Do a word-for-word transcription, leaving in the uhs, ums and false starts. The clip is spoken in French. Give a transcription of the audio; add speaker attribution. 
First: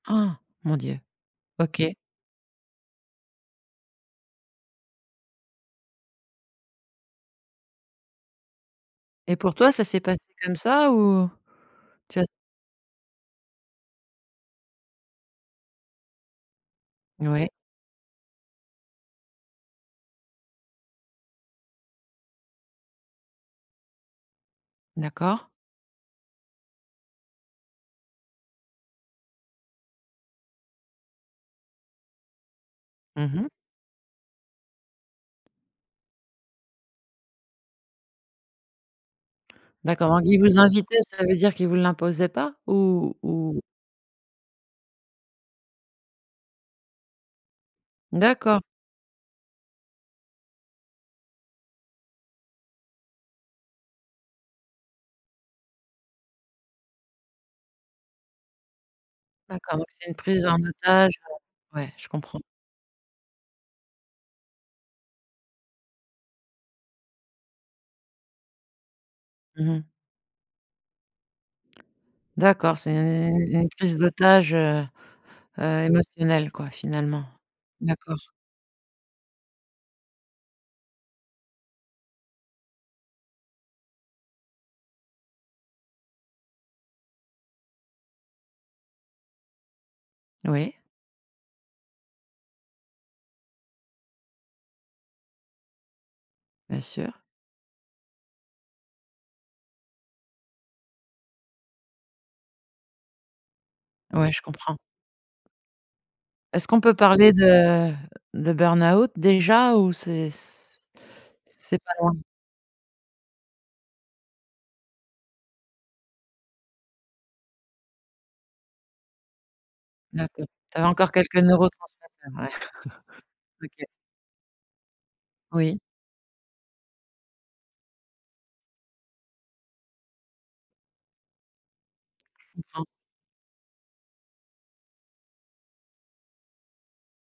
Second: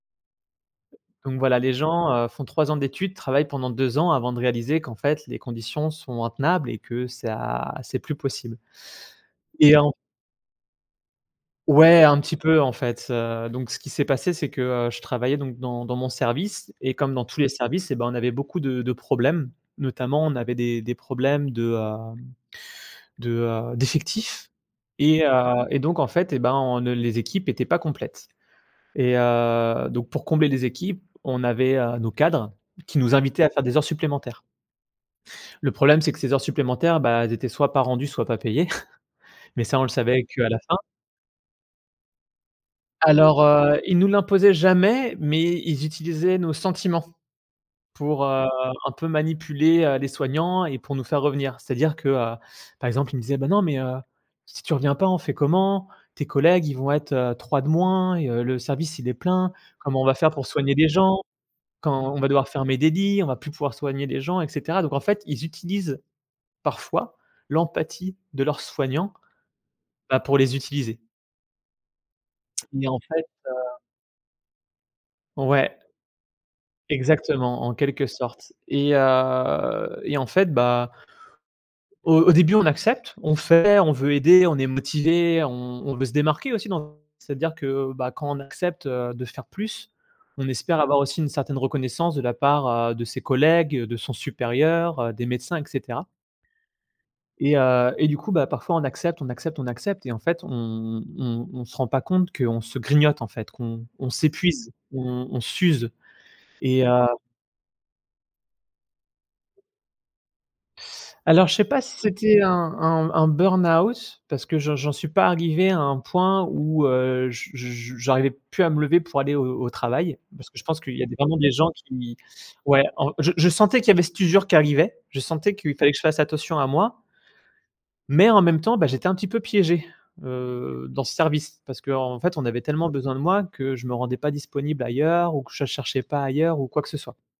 Speaker 1: Han, mon Dieu!
Speaker 2: Donc voilà les
Speaker 1: OK.
Speaker 2: gens, heu, font trois ans d'études, travaillent pendant deux ans avant de réaliser qu'en fait les conditions sont intenables et que ça c'est plus possible
Speaker 1: Et pour toi
Speaker 2: et
Speaker 1: ça
Speaker 2: en
Speaker 1: s'est passé comme ça, ou?
Speaker 2: Ouais,
Speaker 1: Tu
Speaker 2: un
Speaker 1: as
Speaker 2: petit peu, en fait, heu, donc ce qui s'est passé c'est que, heu, je travaillais donc dans dans mon service et comme dans tous les
Speaker 1: Ouais.
Speaker 2: services et ben, on avait beaucoup de de problèmes. Notamment on avait des des problèmes de, heu de, heu d'effectifs et
Speaker 1: D'accord.
Speaker 2: heu, et donc en fait et ben, on ne les équipes étaient pas complètes et heu, donc pour combler des équipes, on avait, heu, nos cadres qui nous
Speaker 1: Mmh
Speaker 2: invitaient à
Speaker 1: mh.
Speaker 2: faire des heures supplémentaires. Le problème c'est que ces heures supplémentaires, bah, elles étaient soit, pas rendues, soit, pas payées, mais ça on le
Speaker 1: D'accord, donc
Speaker 2: savait
Speaker 1: ils
Speaker 2: qu'à la
Speaker 1: vous
Speaker 2: fin.
Speaker 1: invitaient, ça veut dire qu'ils vous l'imposaient pas? Ou
Speaker 2: Alors,
Speaker 1: ou
Speaker 2: heu, ils nous l'imposaient jamais, mais ils utilisaient nos sentiments, pour, heu,
Speaker 1: D'accord.
Speaker 2: un peu manipuler, heu, les soignants et pour nous faire revenir. C'est-à-dire que, heu, par exemple, ils me disaient: «Bah, non mais heu, si tu reviens pas on fait comment? Tes collègues ils vont être, heu, trois de moins et heu, le service il est plein.
Speaker 1: D'accord, donc
Speaker 2: Comment on
Speaker 1: c'est
Speaker 2: va
Speaker 1: une
Speaker 2: faire pour
Speaker 1: prise en
Speaker 2: soigner des
Speaker 1: otage,
Speaker 2: gens?
Speaker 1: heu ouais, je
Speaker 2: Quand on va
Speaker 1: comprends.
Speaker 2: devoir fermer des lits, on va plus pouvoir soigner les gens et cetera», donc en fait, ils utilisent parfois l'empathie de leurs soignants,
Speaker 1: Mmh mh.
Speaker 2: bah, pour les utiliser.
Speaker 1: D'accord,
Speaker 2: Mais
Speaker 1: c'est
Speaker 2: en fait,
Speaker 1: u u une
Speaker 2: heu
Speaker 1: prise d'otage, heu
Speaker 2: Ouais.
Speaker 1: heu, émotionnelle, quoi, finalement.
Speaker 2: Exactement, en quelque
Speaker 1: D'accord.
Speaker 2: sorte et heu et en fait, bah au au début on accepte, on fait, on veut aider, on est motivés, on on veut se démarquer aussi dans c'est-à-dire que, bah, quand on accepte, heu, de faire plus, on
Speaker 1: Oui.
Speaker 2: espère avoir aussi une certaine reconnaissance de la part, heu, de ses collègues, de son supérieur, des médecins et cetera.
Speaker 1: Bien sûr.
Speaker 2: Et heu et du coup, bah, parfois on accepte on accepte on accepte et en fait on on on se rend pas compte qu'on se grignote, en fait, qu'on on
Speaker 1: Ouais, je
Speaker 2: s'épuise,
Speaker 1: comprends.
Speaker 2: on on s'use
Speaker 1: Est-ce qu'on
Speaker 2: et
Speaker 1: peut
Speaker 2: heu
Speaker 1: parler de de burn-out déjà ou c'est
Speaker 2: Alors je sais
Speaker 1: c'est
Speaker 2: pas
Speaker 1: pas
Speaker 2: si
Speaker 1: loin?
Speaker 2: c'était un un un burn-out parce que j'en j'en suis pas arrivé à un point où, heu, je je j'arrivais plus à me lever pour aller au au travail,
Speaker 1: D'accord,
Speaker 2: parce que je
Speaker 1: tu
Speaker 2: pense
Speaker 1: avais
Speaker 2: qu'il y a
Speaker 1: encore quelques
Speaker 2: vraiment des gens qui
Speaker 1: neurotransmetteurs, ouais,
Speaker 2: ouais, en je je sentais
Speaker 1: OK.
Speaker 2: qu'il y avait cette usure qui arrivait, je sentais qu'il
Speaker 1: Oui.
Speaker 2: fallait que je fasse attention à moi mais, en même temps, beh, j'étais un petit peu piégé, heu, dans ce service, parce qu'en fait, on
Speaker 1: Je
Speaker 2: avait
Speaker 1: comprends.
Speaker 2: tellement besoin de moi, que je me rendais pas disponible ailleurs ou que je cherchais pas ailleurs ou quoi que ce soit.